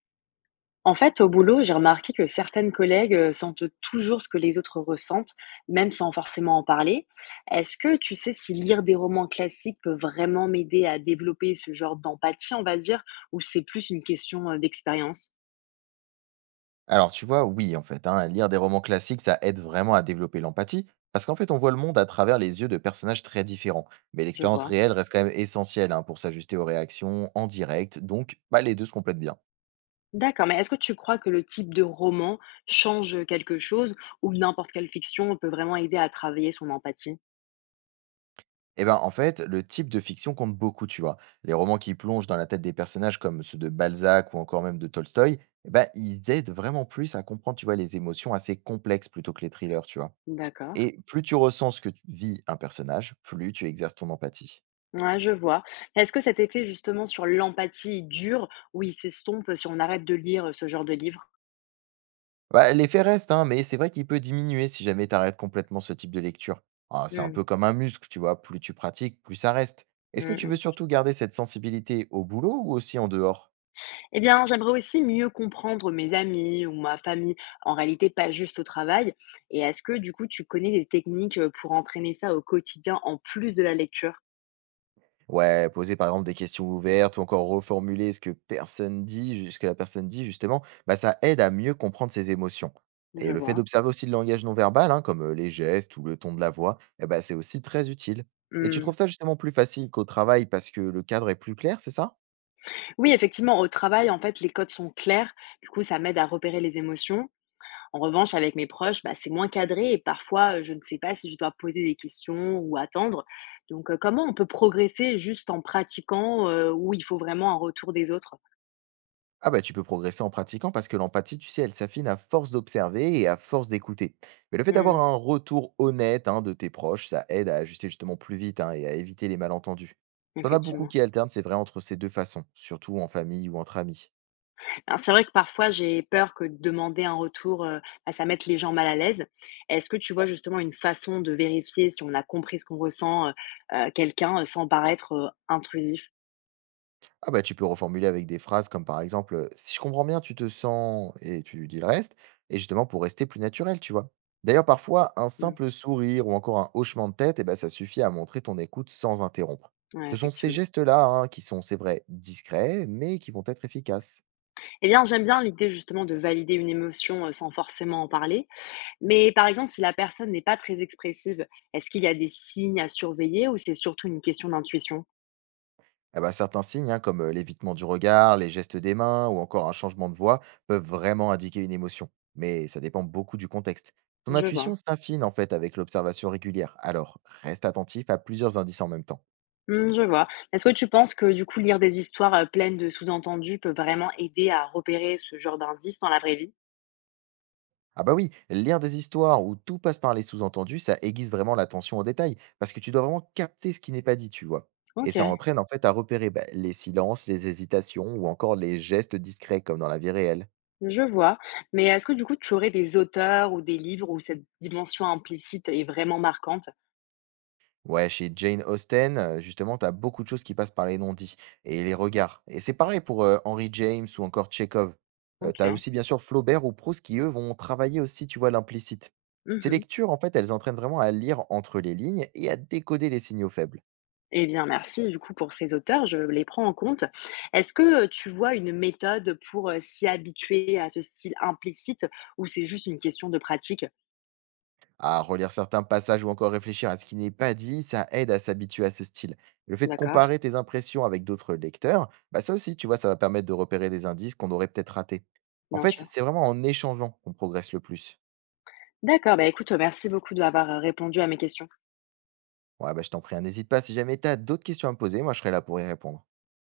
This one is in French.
En fait, au boulot, j'ai remarqué que certaines collègues sentent toujours ce que les autres ressentent, même sans forcément en parler. Est-ce que tu sais si lire des romans classiques peut vraiment m'aider à développer ce genre d'empathie, on va dire, ou c'est plus une question d'expérience? Alors, tu vois, oui, en fait, hein, lire des romans classiques, ça aide vraiment à développer l'empathie, parce qu'en fait, on voit le monde à travers les yeux de personnages très différents. Mais Je l'expérience vois. réelle reste quand même essentielle hein, pour s'ajuster aux réactions en direct, donc bah, les deux se complètent bien. D'accord, mais est-ce que tu crois que le type de roman change quelque chose ou n'importe quelle fiction peut vraiment aider à travailler son empathie? Et ben, en fait, le type de fiction compte beaucoup, tu vois. Les romans qui plongent dans la tête des personnages comme ceux de Balzac ou encore même de Tolstoï, eh ben, ils aident vraiment plus à comprendre, tu vois, les émotions assez complexes plutôt que les thrillers, tu vois. D'accord. Et plus tu ressens ce que vit un personnage, plus tu exerces ton empathie. Ouais, je vois. Est-ce que cet effet justement sur l'empathie dure ou il s'estompe si on arrête de lire ce genre de livre? Bah, l'effet reste, hein, mais c'est vrai qu'il peut diminuer si jamais tu arrêtes complètement ce type de lecture. Ah, c'est un Mmh. peu comme un muscle, tu vois, plus tu pratiques, plus ça reste. Est-ce que Mmh tu veux mh. surtout garder cette sensibilité au boulot ou aussi en dehors? Eh bien, j'aimerais aussi mieux comprendre mes amis ou ma famille, en réalité pas juste au travail. Et est-ce que du coup tu connais des techniques, pour entraîner ça au quotidien en plus de la lecture? Ouais, poser par exemple des questions ouvertes ou encore reformuler ce que personne dit, ce que la personne dit justement, bah ça aide à mieux comprendre ses émotions. Je Et le fait vois. d'observer aussi le langage non verbal, hein, comme les gestes ou le ton de la voix, eh ben, c'est aussi très utile. Et tu Mmh. trouves ça justement plus facile qu'au travail parce que le cadre est plus clair, c'est ça? Oui, effectivement, au travail, en fait, les codes sont clairs, du coup ça m'aide à repérer les émotions. En revanche, avec mes proches, bah, c'est moins cadré et parfois, je ne sais pas si je dois poser des questions ou attendre. Donc, comment on peut progresser juste en pratiquant, où il faut vraiment un retour des autres? Ah bah tu peux progresser en pratiquant parce que l'empathie, tu sais, elle s'affine à force d'observer et à force d'écouter. Mais le fait d'avoir Mmh. un retour honnête hein, de tes proches, ça aide à ajuster justement plus vite hein, et à éviter les malentendus. T'en as beaucoup Effectivement. qui alternent, c'est vrai, entre ces deux façons, surtout en famille ou entre amis. Alors, c'est vrai que parfois j'ai peur que de demander un retour, bah, ça mette les gens mal à l'aise. Est-ce que tu vois justement une façon de vérifier si on a compris ce qu'on ressent, quelqu'un, sans paraître, intrusif? Ah bah, tu peux reformuler avec des phrases comme par exemple, «Si je comprends bien, tu te sens» et tu dis le reste et justement pour rester plus naturel, tu vois? D'ailleurs, parfois, un Mmh. simple sourire ou encore un hochement de tête et ben ça suffit à montrer ton écoute sans interrompre. Ouais, Ce sont ces effectivement. gestes-là, hein, qui sont, c'est vrai, discrets, mais qui vont être efficaces. Eh bien, j'aime bien l'idée justement de valider une émotion, sans forcément en parler. Mais par exemple, si la personne n'est pas très expressive, est-ce qu'il y a des signes à surveiller ou c'est surtout une question d'intuition? Eh ben, certains signes, hein, comme l'évitement du regard, les gestes des mains ou encore un changement de voix, peuvent vraiment indiquer une émotion. Mais ça dépend beaucoup du contexte. Ton Je vois. intuition s'affine en fait avec l'observation régulière. Alors, reste attentif à plusieurs indices en même temps. Mmh, je vois. Est-ce que tu penses que, du coup, lire des histoires, pleines de sous-entendus peut vraiment aider à repérer ce genre d'indices dans la vraie vie? Ah bah oui, lire des histoires où tout passe par les sous-entendus, ça aiguise vraiment l'attention au détail, parce que tu dois vraiment capter ce qui n'est pas dit, tu vois. Et OK, ça entraîne en fait à repérer bah, les silences, les hésitations ou encore les gestes discrets comme dans la vie réelle. je vois. Mais est-ce que, du coup, tu aurais des auteurs ou des livres où cette dimension implicite est vraiment marquante? Ouais, chez Jane Austen, justement, t'as beaucoup de choses qui passent par les non-dits et les regards et c'est pareil pour, Henry James ou encore Tchekhov. Tu OK. aussi, bien sûr, Flaubert ou Proust qui, eux, vont travailler aussi, tu vois, l'implicite. Ces Mmh. lectures, en fait, elles entraînent vraiment à lire entre les lignes et à décoder les signaux faibles. Eh bien, merci, du coup, pour ces auteurs, je les prends en compte. Est-ce que, tu vois une méthode pour, s'y habituer à ce style implicite ou c'est juste une question de pratique? À relire certains passages ou encore réfléchir à ce qui n'est pas dit, ça aide à s'habituer à ce style. Le fait de D'accord, comparer tes impressions avec d'autres lecteurs, bah, ça aussi, tu vois, ça va permettre de repérer des indices qu'on aurait peut-être ratés. En bien fait, sûr. c'est vraiment en échangeant qu'on progresse le plus. D'accord, bah, écoute, merci beaucoup d'avoir, répondu à mes questions. Ouais, bah, je t'en prie, hein. N'hésite pas, si jamais tu as d'autres questions à me poser, moi je serai là pour y répondre.